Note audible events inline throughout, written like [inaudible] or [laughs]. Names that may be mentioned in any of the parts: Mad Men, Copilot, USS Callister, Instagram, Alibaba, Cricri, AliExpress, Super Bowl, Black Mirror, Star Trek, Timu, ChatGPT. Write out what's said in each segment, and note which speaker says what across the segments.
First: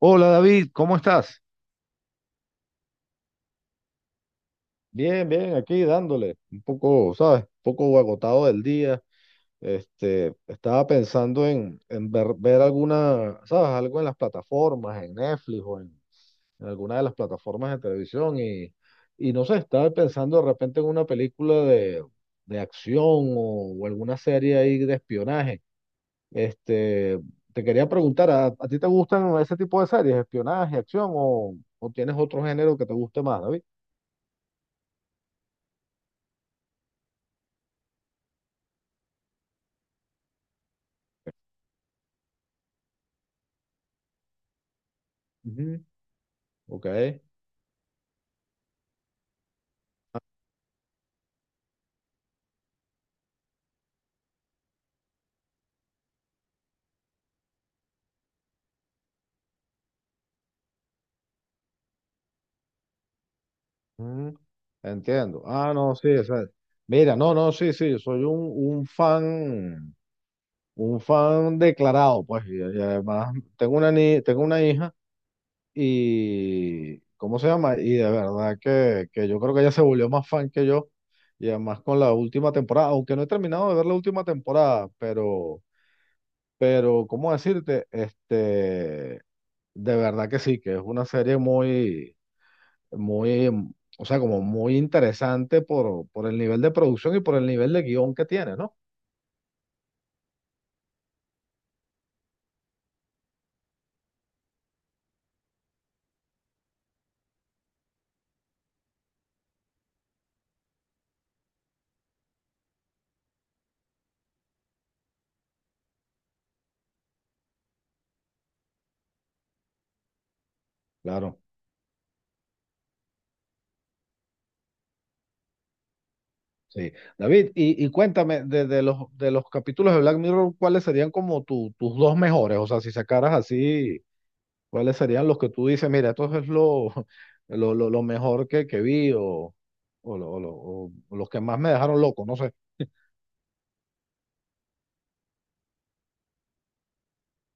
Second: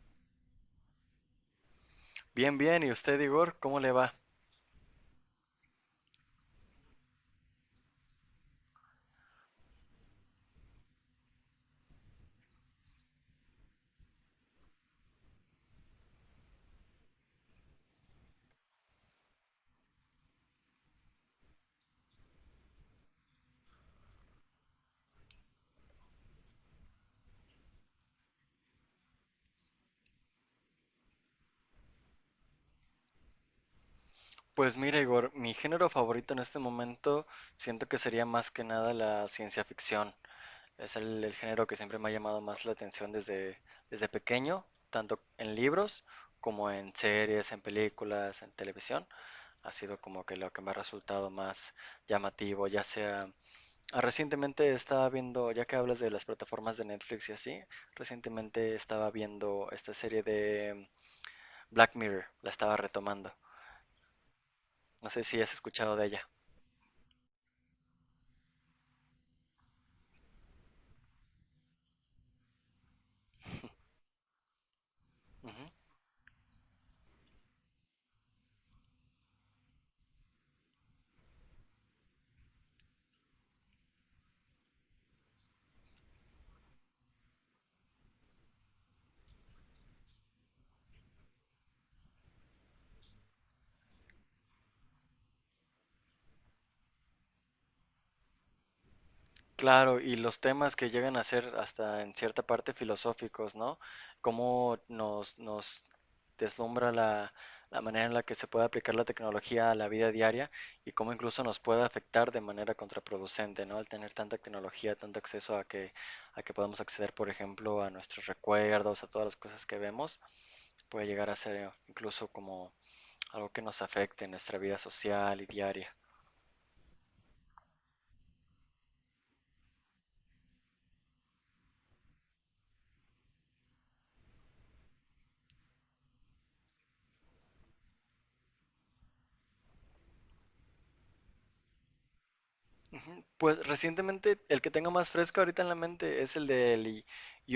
Speaker 1: Hola, David, ¿cómo estás?
Speaker 2: Bien, bien. ¿Y usted, Igor? ¿Cómo le va?
Speaker 1: Bien, bien, aquí dándole un poco, ¿sabes? Un poco agotado del día. Estaba pensando en ver, ver alguna, ¿sabes? Algo en las plataformas, en Netflix o en alguna de las plataformas de televisión y no sé, estaba pensando de repente en una película de acción o alguna serie ahí de espionaje. Este, te quería preguntar, a ti te gustan ese tipo de series, espionaje, acción o tienes otro género que te guste más, David?
Speaker 2: Pues mira, Igor, mi género favorito en este momento siento que sería más que nada la ciencia ficción. Es el género que siempre me ha llamado más la atención desde pequeño, tanto en libros como
Speaker 1: Ok.
Speaker 2: en series, en películas, en televisión. Ha sido como que lo que me ha resultado más llamativo, ya sea. Recientemente estaba viendo, ya que hablas de las plataformas de Netflix y así, recientemente estaba viendo esta serie de Black Mirror, la estaba retomando.
Speaker 1: Mm,
Speaker 2: No sé si
Speaker 1: entiendo.
Speaker 2: has
Speaker 1: Ah, no,
Speaker 2: escuchado de
Speaker 1: sí, o
Speaker 2: ella.
Speaker 1: sea, mira, no, no, sí, sí, yo soy un fan declarado, pues, y además tengo una, tengo una hija
Speaker 2: Ujú.
Speaker 1: y, ¿cómo se llama? Y de verdad que yo creo que ella se volvió más fan que yo y además con la última temporada, aunque no he terminado de ver la última temporada, pero, ¿cómo decirte? De verdad que sí, que es una serie muy muy, o sea, como muy interesante por el nivel de producción y por el nivel de guión que tiene, ¿no?
Speaker 2: Claro, y los temas que llegan a ser hasta en cierta parte filosóficos, ¿no? Cómo nos deslumbra la manera en la que se puede aplicar la tecnología a la vida diaria y cómo incluso nos puede afectar de manera contraproducente, ¿no? Al tener tanta tecnología, tanto acceso a que, podamos acceder, por ejemplo, a nuestros recuerdos, a todas las cosas que vemos, puede llegar a
Speaker 1: Claro,
Speaker 2: ser incluso como algo que nos afecte en nuestra vida social y diaria.
Speaker 1: sí. David, y cuéntame, de los capítulos de Black Mirror, ¿cuáles serían como tus dos mejores? O sea, si sacaras así, ¿cuáles serían los que tú dices, mira, esto es lo, [laughs] lo mejor que vi o, o los que más me dejaron loco, no sé.
Speaker 2: Ujú. Pues recientemente el que tengo más fresco ahorita en la mente es el del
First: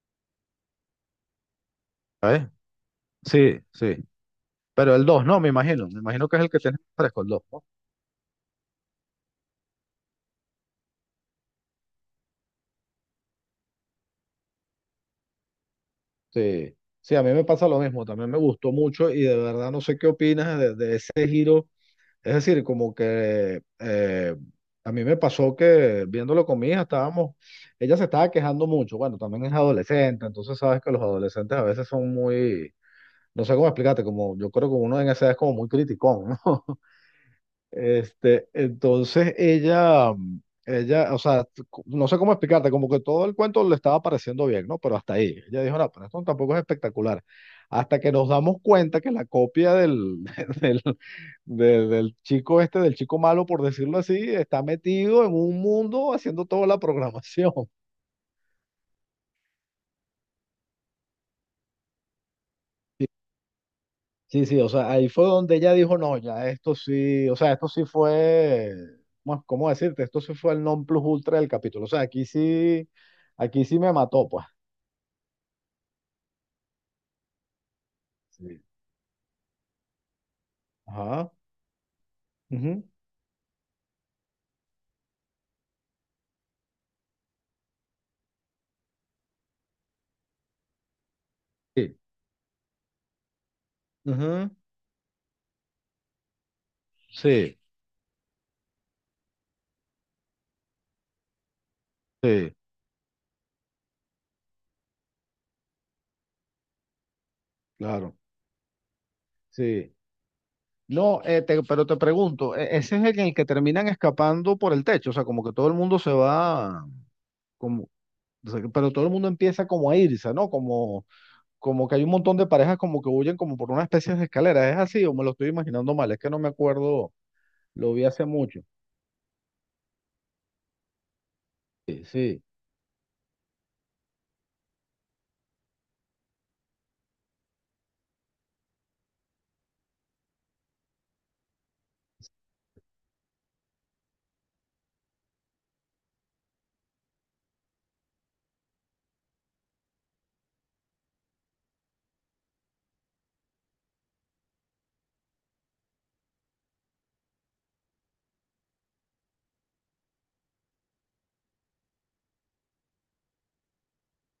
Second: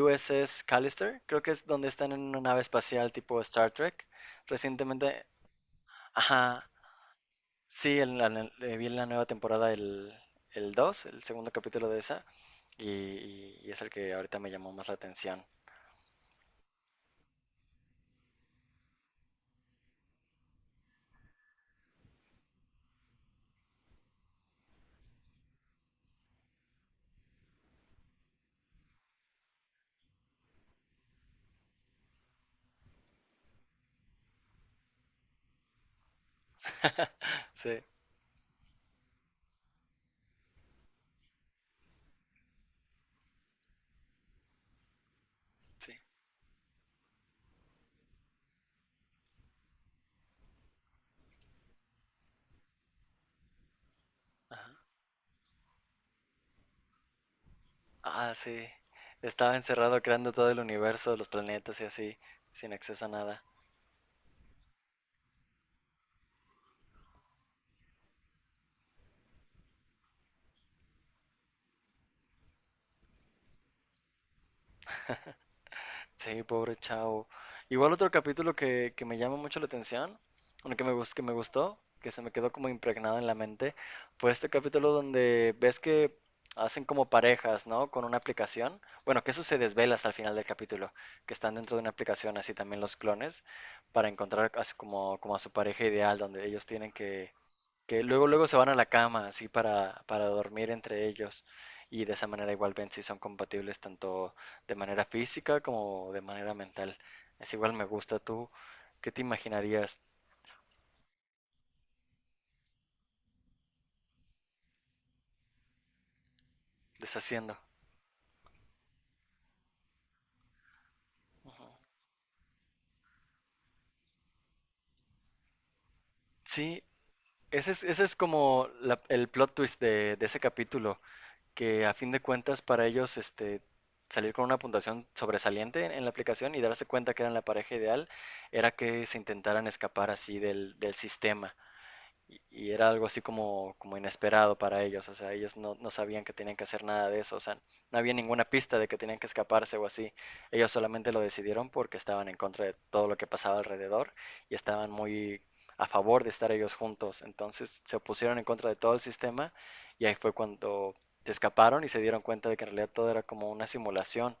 Speaker 2: USS Callister, creo que es donde están en una
Speaker 1: ¿Sabes?
Speaker 2: nave espacial tipo
Speaker 1: Sí,
Speaker 2: Star
Speaker 1: sí.
Speaker 2: Trek.
Speaker 1: Pero el 2
Speaker 2: Recientemente,
Speaker 1: no, me imagino. Me imagino que es el que
Speaker 2: ajá,
Speaker 1: tienes fresco, el 2.
Speaker 2: sí, vi en la nueva temporada el segundo capítulo de esa, y es el que ahorita me llamó más la atención.
Speaker 1: Sí, sí, a mí me pasa lo mismo, también me gustó mucho y de verdad no sé qué opinas de ese giro. Es decir, como que a mí me pasó que viéndolo con mi hija, estábamos, ella se estaba quejando mucho, bueno, también es adolescente, entonces sabes que los adolescentes a veces son muy, no sé cómo explicarte, como yo creo que uno en esa edad es como muy criticón, ¿no?
Speaker 2: Sí,
Speaker 1: Entonces ella, ella, o sea, no sé cómo explicarte, como que todo el cuento le estaba pareciendo bien, ¿no? Pero hasta ahí. Ella dijo, no,
Speaker 2: sí,
Speaker 1: pero esto tampoco es espectacular. Hasta que nos damos cuenta que la copia del, [laughs] del, del chico este, del chico malo, por decirlo así, está
Speaker 2: ajá.
Speaker 1: metido en un mundo haciendo toda la programación.
Speaker 2: Ah, sí, estaba encerrado creando todo el universo, los planetas y así, sin acceso a nada.
Speaker 1: Sí, sí, o sea, ahí fue donde ella dijo, no, ya esto sí, o sea, esto sí fue, bueno, ¿cómo decirte? Esto sí fue el non plus ultra del capítulo. O sea, aquí sí me mató, pues.
Speaker 2: Sí, pobre chavo. Igual otro capítulo
Speaker 1: Sí.
Speaker 2: que me llama mucho la atención, bueno, que
Speaker 1: Ajá.
Speaker 2: me gustó, que se me quedó como
Speaker 1: Ujú.
Speaker 2: impregnado en la mente, fue este capítulo donde ves que hacen como parejas, ¿no? Con una aplicación. Bueno, que eso se desvela hasta el final del capítulo, que están dentro de una
Speaker 1: Sí.
Speaker 2: aplicación, así también los clones, para encontrar
Speaker 1: Ujú.
Speaker 2: así como, como a su pareja ideal, donde ellos tienen que,
Speaker 1: Sí,
Speaker 2: que luego luego se van a la cama así para dormir entre ellos y de esa manera
Speaker 1: sí,
Speaker 2: igual ven si son compatibles tanto de manera física como de manera mental. Es igual me
Speaker 1: claro,
Speaker 2: gusta tú, ¿qué te
Speaker 1: sí.
Speaker 2: imaginarías
Speaker 1: No, pero te pregunto, ¿ ese es el en el que terminan escapando por el techo, o sea, como que todo el mundo se va,
Speaker 2: deshaciendo?
Speaker 1: como, o sea, pero todo el mundo empieza como a irse, ¿no? Como...
Speaker 2: Ujú.
Speaker 1: como que hay un montón de parejas como que huyen como por una especie de escalera. ¿Es así o me lo estoy imaginando mal? Es que no me
Speaker 2: Sí,
Speaker 1: acuerdo,
Speaker 2: ese es,
Speaker 1: lo
Speaker 2: ese
Speaker 1: vi
Speaker 2: es
Speaker 1: hace mucho.
Speaker 2: como el plot twist de ese capítulo, que a
Speaker 1: Sí,
Speaker 2: fin de
Speaker 1: sí,
Speaker 2: cuentas para ellos este, salir con una puntuación sobresaliente en la aplicación y darse cuenta que eran la pareja ideal era que se intentaran escapar así del sistema y era algo así como, como inesperado para ellos, o sea, ellos no sabían que tenían que hacer nada de eso, o sea, no había ninguna pista de que tenían que escaparse o así, ellos solamente lo decidieron porque estaban en contra de todo lo que pasaba alrededor y estaban muy a favor de estar ellos juntos, entonces se opusieron en contra de todo el sistema y ahí fue cuando se escaparon y se dieron cuenta de que en realidad todo era como una simulación.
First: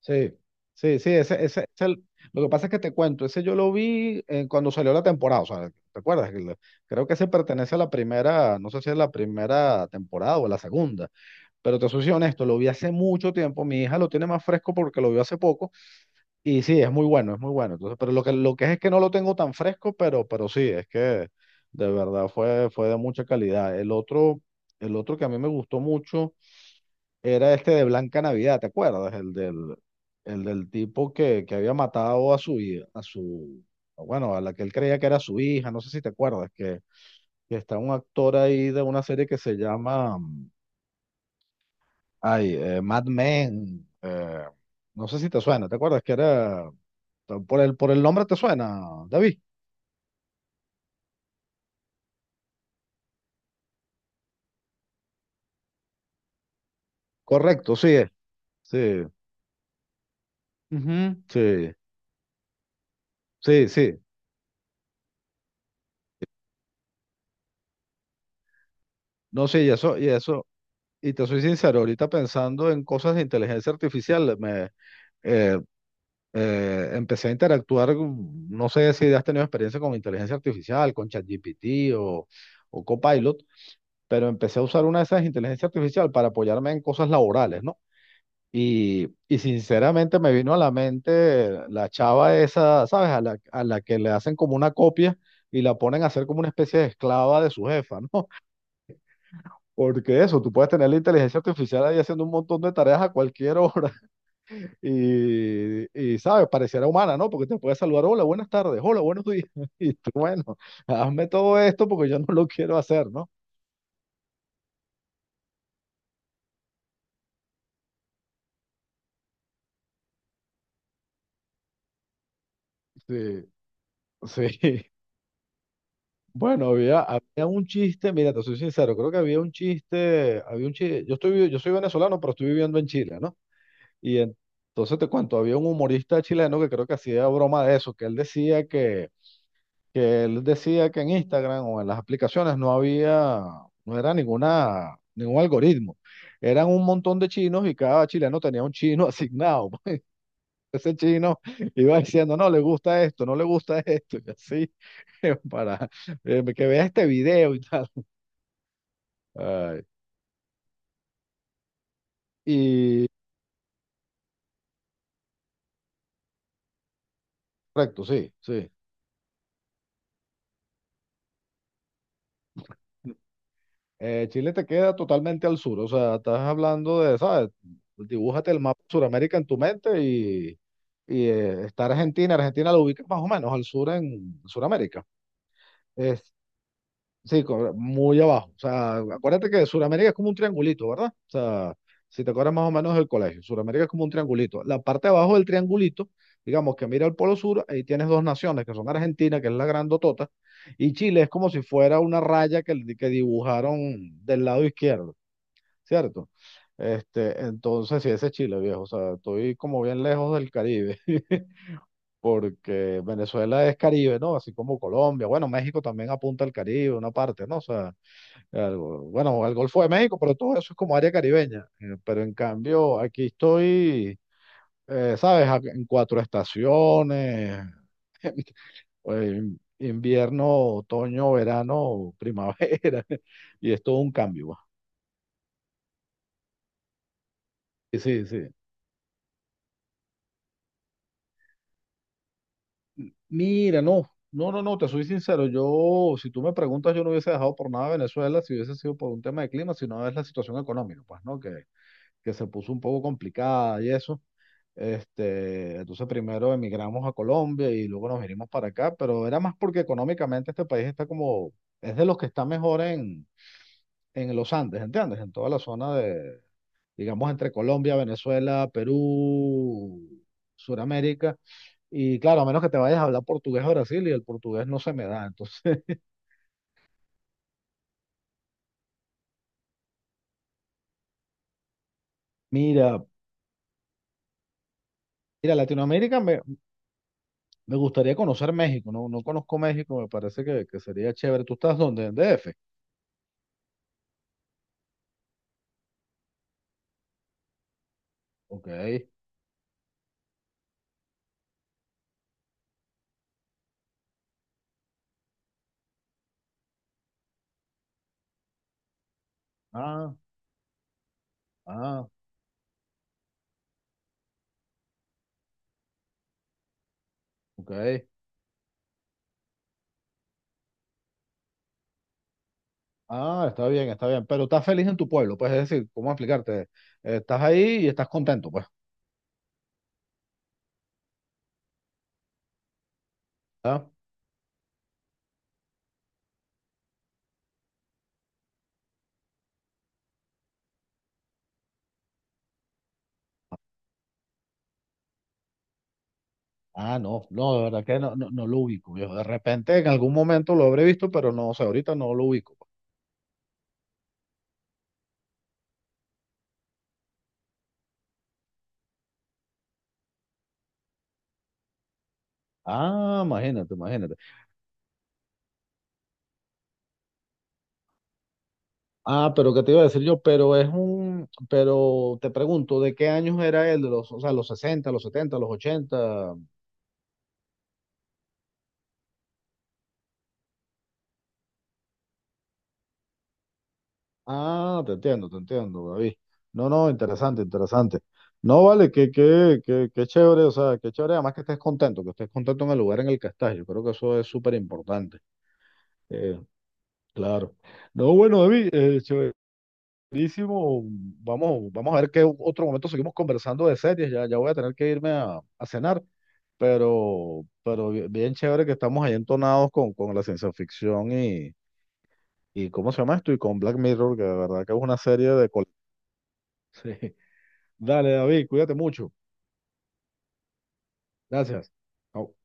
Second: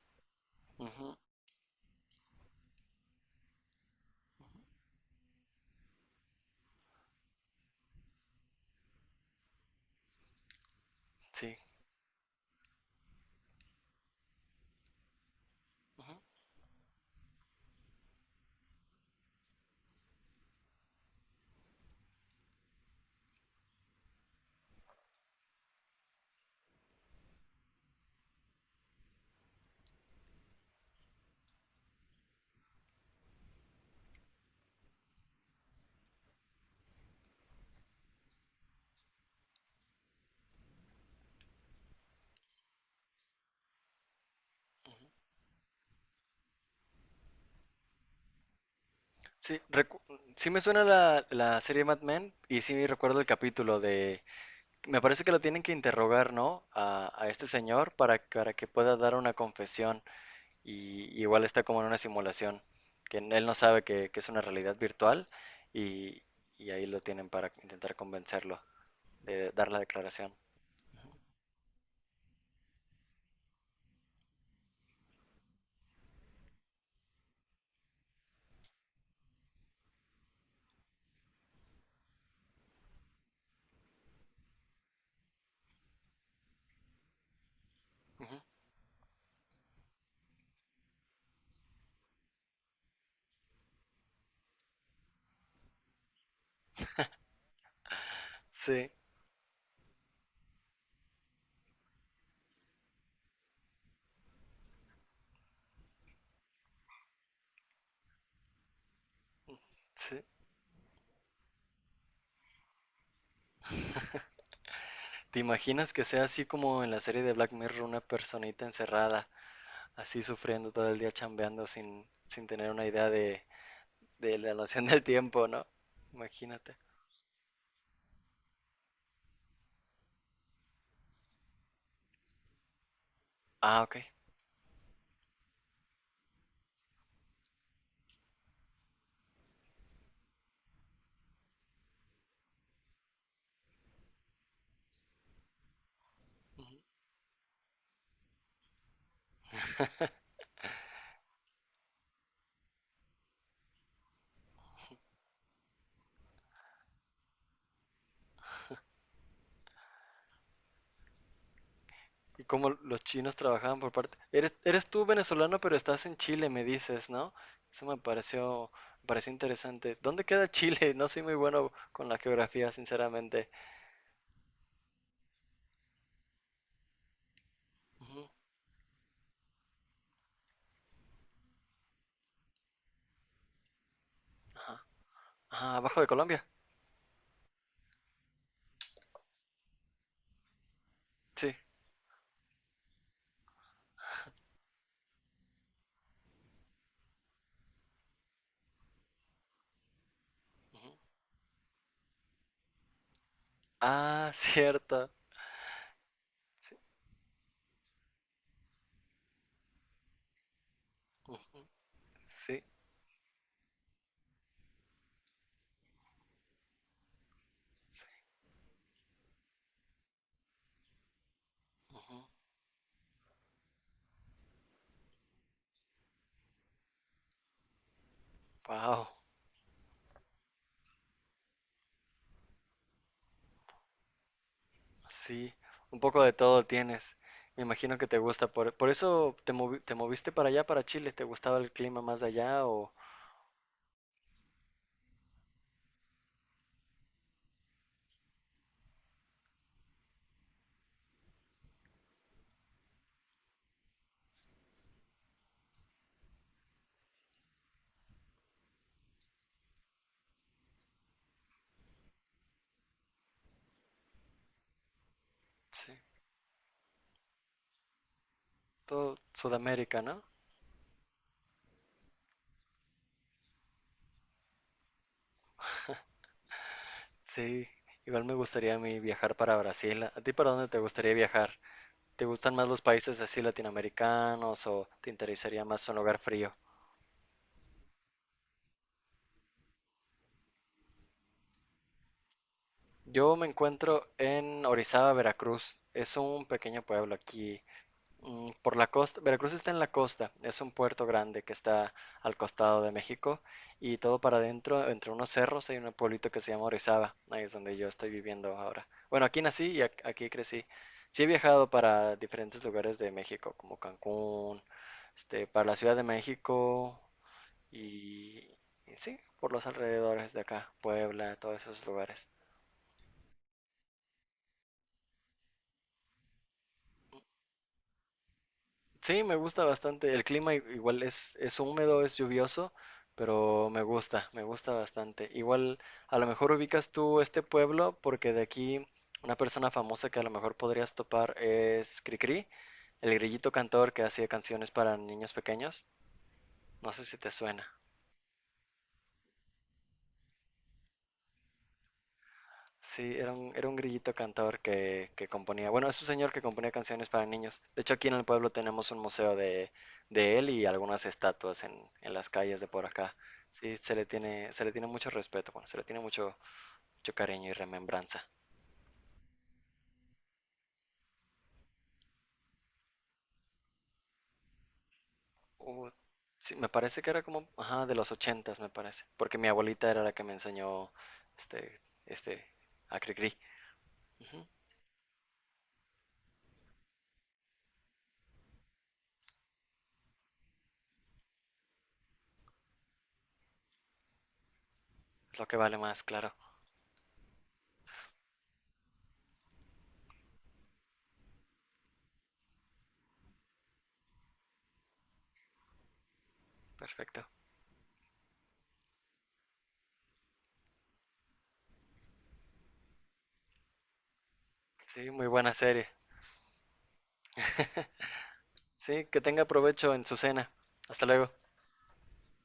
Speaker 1: sí, sí, sí,
Speaker 2: Ujú,
Speaker 1: ese, lo que pasa es que te cuento, ese yo lo vi cuando salió la temporada, o sea, ¿te acuerdas? Creo que ese pertenece a la primera, no sé si es la primera temporada o la segunda,
Speaker 2: sí,
Speaker 1: pero te soy honesto, lo vi hace mucho tiempo, mi hija lo tiene más fresco porque lo vio hace poco.
Speaker 2: ujú.
Speaker 1: Y sí, es muy bueno, es muy bueno. Entonces, pero lo que es que no lo tengo tan fresco, pero sí, es que de verdad fue, fue de mucha calidad. El otro que a mí me gustó mucho era este de Blanca Navidad, ¿te acuerdas? El del tipo que había matado a su, a su, bueno, a la que él creía que era su hija, no sé si te acuerdas, que está un actor ahí de una serie que se llama, ay, Mad Men, no sé si te suena, ¿te acuerdas? Que era... por el nombre te suena, David.
Speaker 2: Sí, recu- sí, me suena la serie Mad Men y sí recuerdo el capítulo de. Me parece que lo tienen que interrogar, ¿no? A este
Speaker 1: Correcto, sí
Speaker 2: señor
Speaker 1: es.
Speaker 2: para que pueda
Speaker 1: Sí,
Speaker 2: dar una confesión. Y
Speaker 1: ujú.
Speaker 2: igual está
Speaker 1: Sí,
Speaker 2: como en una simulación, que él no
Speaker 1: sí,
Speaker 2: sabe
Speaker 1: sí.
Speaker 2: que es una realidad virtual y, y ahí lo tienen para intentar convencerlo
Speaker 1: No,
Speaker 2: de
Speaker 1: sí,
Speaker 2: dar
Speaker 1: y
Speaker 2: la
Speaker 1: eso, y
Speaker 2: declaración.
Speaker 1: eso, y te soy sincero, ahorita pensando en cosas de inteligencia artificial, me eh, empecé a interactuar, no sé si has tenido experiencia con inteligencia artificial, con ChatGPT o Copilot, pero empecé a usar una de esas inteligencias artificial para apoyarme en cosas laborales, ¿no?
Speaker 2: Ujú.
Speaker 1: Y sinceramente me vino a la mente la chava esa, ¿sabes? A la que le hacen como una copia y la ponen a hacer como una especie de esclava de su jefa, ¿no? [laughs]
Speaker 2: Sí,
Speaker 1: Porque eso, tú puedes tener la inteligencia artificial ahí haciendo un montón de tareas a cualquier hora [laughs] y, y ¿sabes? Pareciera humana, ¿no? Porque te puede saludar, hola, buenas tardes, hola, buenos días. [laughs] Y tú,
Speaker 2: sí.
Speaker 1: bueno, hazme todo esto porque yo no lo quiero hacer, ¿no?
Speaker 2: ¿Te imaginas que sea así como en la serie de Black Mirror, una personita encerrada, así sufriendo todo el día chambeando sin tener una idea de,
Speaker 1: Sí,
Speaker 2: de la
Speaker 1: sí.
Speaker 2: noción
Speaker 1: [laughs]
Speaker 2: del tiempo, ¿no?
Speaker 1: Bueno,
Speaker 2: Imagínate.
Speaker 1: había, había un chiste, mira, te soy sincero, creo que había un chiste, yo estoy, yo soy venezolano, pero estoy viviendo en Chile, ¿no?
Speaker 2: Ah, ok.
Speaker 1: Y en- entonces te cuento, había un humorista chileno que creo que hacía broma de eso, que él decía que él decía que en Instagram o en las aplicaciones no había, no era ninguna, ningún algoritmo. Eran un montón de chinos y cada chileno tenía un chino [laughs] asignado, pues. Ese chino iba diciendo, no, le gusta esto, no le gusta esto, y así, [laughs] para que vea este video y tal. Ay,
Speaker 2: Y cómo los
Speaker 1: y
Speaker 2: chinos trabajaban por parte. Eres tú venezolano, pero estás en Chile, me dices, ¿no? Eso me
Speaker 1: correcto, sí,
Speaker 2: pareció,
Speaker 1: sí.
Speaker 2: me pareció interesante. ¿Dónde queda Chile? [laughs] No soy muy bueno con la geografía, sinceramente.
Speaker 1: Chile te queda totalmente al sur, o sea, estás hablando de, ¿sabes?
Speaker 2: Ujú,
Speaker 1: Dibújate el mapa de Sudamérica en tu mente y, está Argentina, Argentina la ubicas más o menos al sur en
Speaker 2: ajá.
Speaker 1: Sudamérica.
Speaker 2: Ah, abajo de Colombia.
Speaker 1: Sí, muy abajo. O sea, acuérdate que Sudamérica es como un triangulito, ¿verdad? O
Speaker 2: Sí.
Speaker 1: sea, si te acuerdas más o menos del colegio, Sudamérica es como un triangulito. La parte de abajo del triangulito, digamos que mira al Polo Sur, ahí tienes dos naciones, que son Argentina, que es la grandotota,
Speaker 2: Ujú.
Speaker 1: y Chile es como si fuera una raya que dibujaron
Speaker 2: Ah, [laughs]
Speaker 1: del lado
Speaker 2: cierto.
Speaker 1: izquierdo, ¿cierto?
Speaker 2: Sí.
Speaker 1: Entonces, sí, ese es Chile, viejo. O sea, estoy como bien lejos del Caribe,
Speaker 2: Ujú,
Speaker 1: [laughs]
Speaker 2: sí.
Speaker 1: porque Venezuela es Caribe, ¿no? Así como Colombia. Bueno, México también apunta al Caribe, una parte, ¿no? O sea, bueno, al Golfo de México, pero todo eso es como área caribeña. Pero en cambio, aquí estoy, ¿sabes? En cuatro estaciones,
Speaker 2: Wow.
Speaker 1: pues, invierno, otoño, verano, primavera, [laughs] y es todo un cambio, va.
Speaker 2: Sí. Un poco de todo tienes. Me imagino
Speaker 1: Y
Speaker 2: que te
Speaker 1: sí,
Speaker 2: gusta.
Speaker 1: sí.
Speaker 2: Por eso te moviste para allá, para Chile. ¿Te gustaba el clima más de allá o?
Speaker 1: Mira, no, no, no, no, te soy sincero, yo, si tú me preguntas, yo no hubiese dejado por nada Venezuela si hubiese sido por un tema de clima, sino es la situación económica, pues, ¿no? Que se puso un poco complicada y eso. Entonces primero emigramos a Colombia y luego nos vinimos para acá, pero era más porque económicamente este país está como, es de los que está mejor en los Andes, ¿entiendes? En toda la
Speaker 2: Sí.
Speaker 1: zona de, digamos, entre Colombia, Venezuela,
Speaker 2: Todo Sudamérica,
Speaker 1: Perú,
Speaker 2: ¿no?
Speaker 1: Sudamérica. Y claro, a menos que te vayas a hablar portugués a Brasil y el portugués no se me da. Entonces,
Speaker 2: Sí, igual me gustaría a mí viajar para Brasil. ¿A ti para dónde te gustaría viajar? ¿Te
Speaker 1: [laughs]
Speaker 2: gustan más los
Speaker 1: mira,
Speaker 2: países así latinoamericanos o te
Speaker 1: mira,
Speaker 2: interesaría más un lugar
Speaker 1: Latinoamérica me,
Speaker 2: frío?
Speaker 1: me gustaría conocer México, no, no conozco México, me parece que sería chévere. ¿Tú estás dónde? ¿En DF?
Speaker 2: Yo me encuentro en Orizaba, Veracruz. Es un pequeño pueblo aquí.
Speaker 1: Ok.
Speaker 2: Por la costa, Veracruz está en la costa, es un puerto grande que está al costado de México y todo para adentro, entre unos cerros hay un pueblito que se llama Orizaba, ahí es donde yo estoy viviendo ahora. Bueno, aquí nací y
Speaker 1: Ah,
Speaker 2: aquí crecí. Sí he viajado
Speaker 1: ah,
Speaker 2: para diferentes lugares de México, como Cancún, para la Ciudad de México
Speaker 1: ok.
Speaker 2: y, y sí, por los alrededores de acá, Puebla, todos esos lugares.
Speaker 1: Ah, está bien, está bien. Pero estás feliz en tu pueblo, pues, es decir, ¿cómo explicarte? Estás ahí y estás contento, pues.
Speaker 2: Sí, me gusta bastante. El clima igual es húmedo, es lluvioso, pero
Speaker 1: Ah,
Speaker 2: me gusta bastante. Igual, a lo mejor ubicas tú este pueblo, porque de aquí una persona famosa que a lo mejor podrías topar es Cricri, el grillito cantor que hacía canciones para niños pequeños. No
Speaker 1: ah,
Speaker 2: sé si
Speaker 1: no,
Speaker 2: te
Speaker 1: no, de
Speaker 2: suena.
Speaker 1: verdad que no, no, no lo ubico, viejo. De repente en algún momento lo habré visto, pero no, o sea, ahorita no lo ubico, pues.
Speaker 2: Sí, era un grillito cantor que componía. Bueno, es un señor que componía canciones para niños. De hecho, aquí en el pueblo tenemos un museo de él y algunas estatuas en las calles de por acá.
Speaker 1: Ah, imagínate,
Speaker 2: Sí, se le
Speaker 1: imagínate.
Speaker 2: tiene, se le tiene mucho respeto, bueno, se le tiene mucho, mucho cariño y remembranza.
Speaker 1: Ah, pero ¿qué te iba a decir yo? Pero es un, pero te pregunto, ¿de qué años era él? ¿De los, o sea, los 60, los 70, los
Speaker 2: Hubo-
Speaker 1: ochenta?
Speaker 2: sí, me parece que era como, ajá, de los ochentas, me parece. Porque mi abuelita era la que me enseñó este, este, a Cricri. Ujú,
Speaker 1: Ah, te entiendo, David. No, no, interesante, interesante. No, vale, que chévere, o sea, que chévere, además que estés contento en el lugar en el que estás. Yo creo que eso es súper importante.
Speaker 2: es lo que vale más, claro.
Speaker 1: Eh, claro. No, bueno, David, chéverísimo. Vamos, vamos a ver qué otro momento seguimos conversando de series. Ya, ya voy a tener que irme a cenar,
Speaker 2: Perfecto.
Speaker 1: pero bien chévere que estamos ahí entonados con la ciencia ficción y ¿cómo se llama esto? Y con Black Mirror, que de verdad que es una
Speaker 2: Sí, muy
Speaker 1: serie de...
Speaker 2: buena serie.
Speaker 1: [laughs] Sí. Dale, David, cuídate
Speaker 2: Sí,
Speaker 1: mucho.
Speaker 2: que tenga provecho en su cena. Hasta luego.
Speaker 1: Gracias. Chao.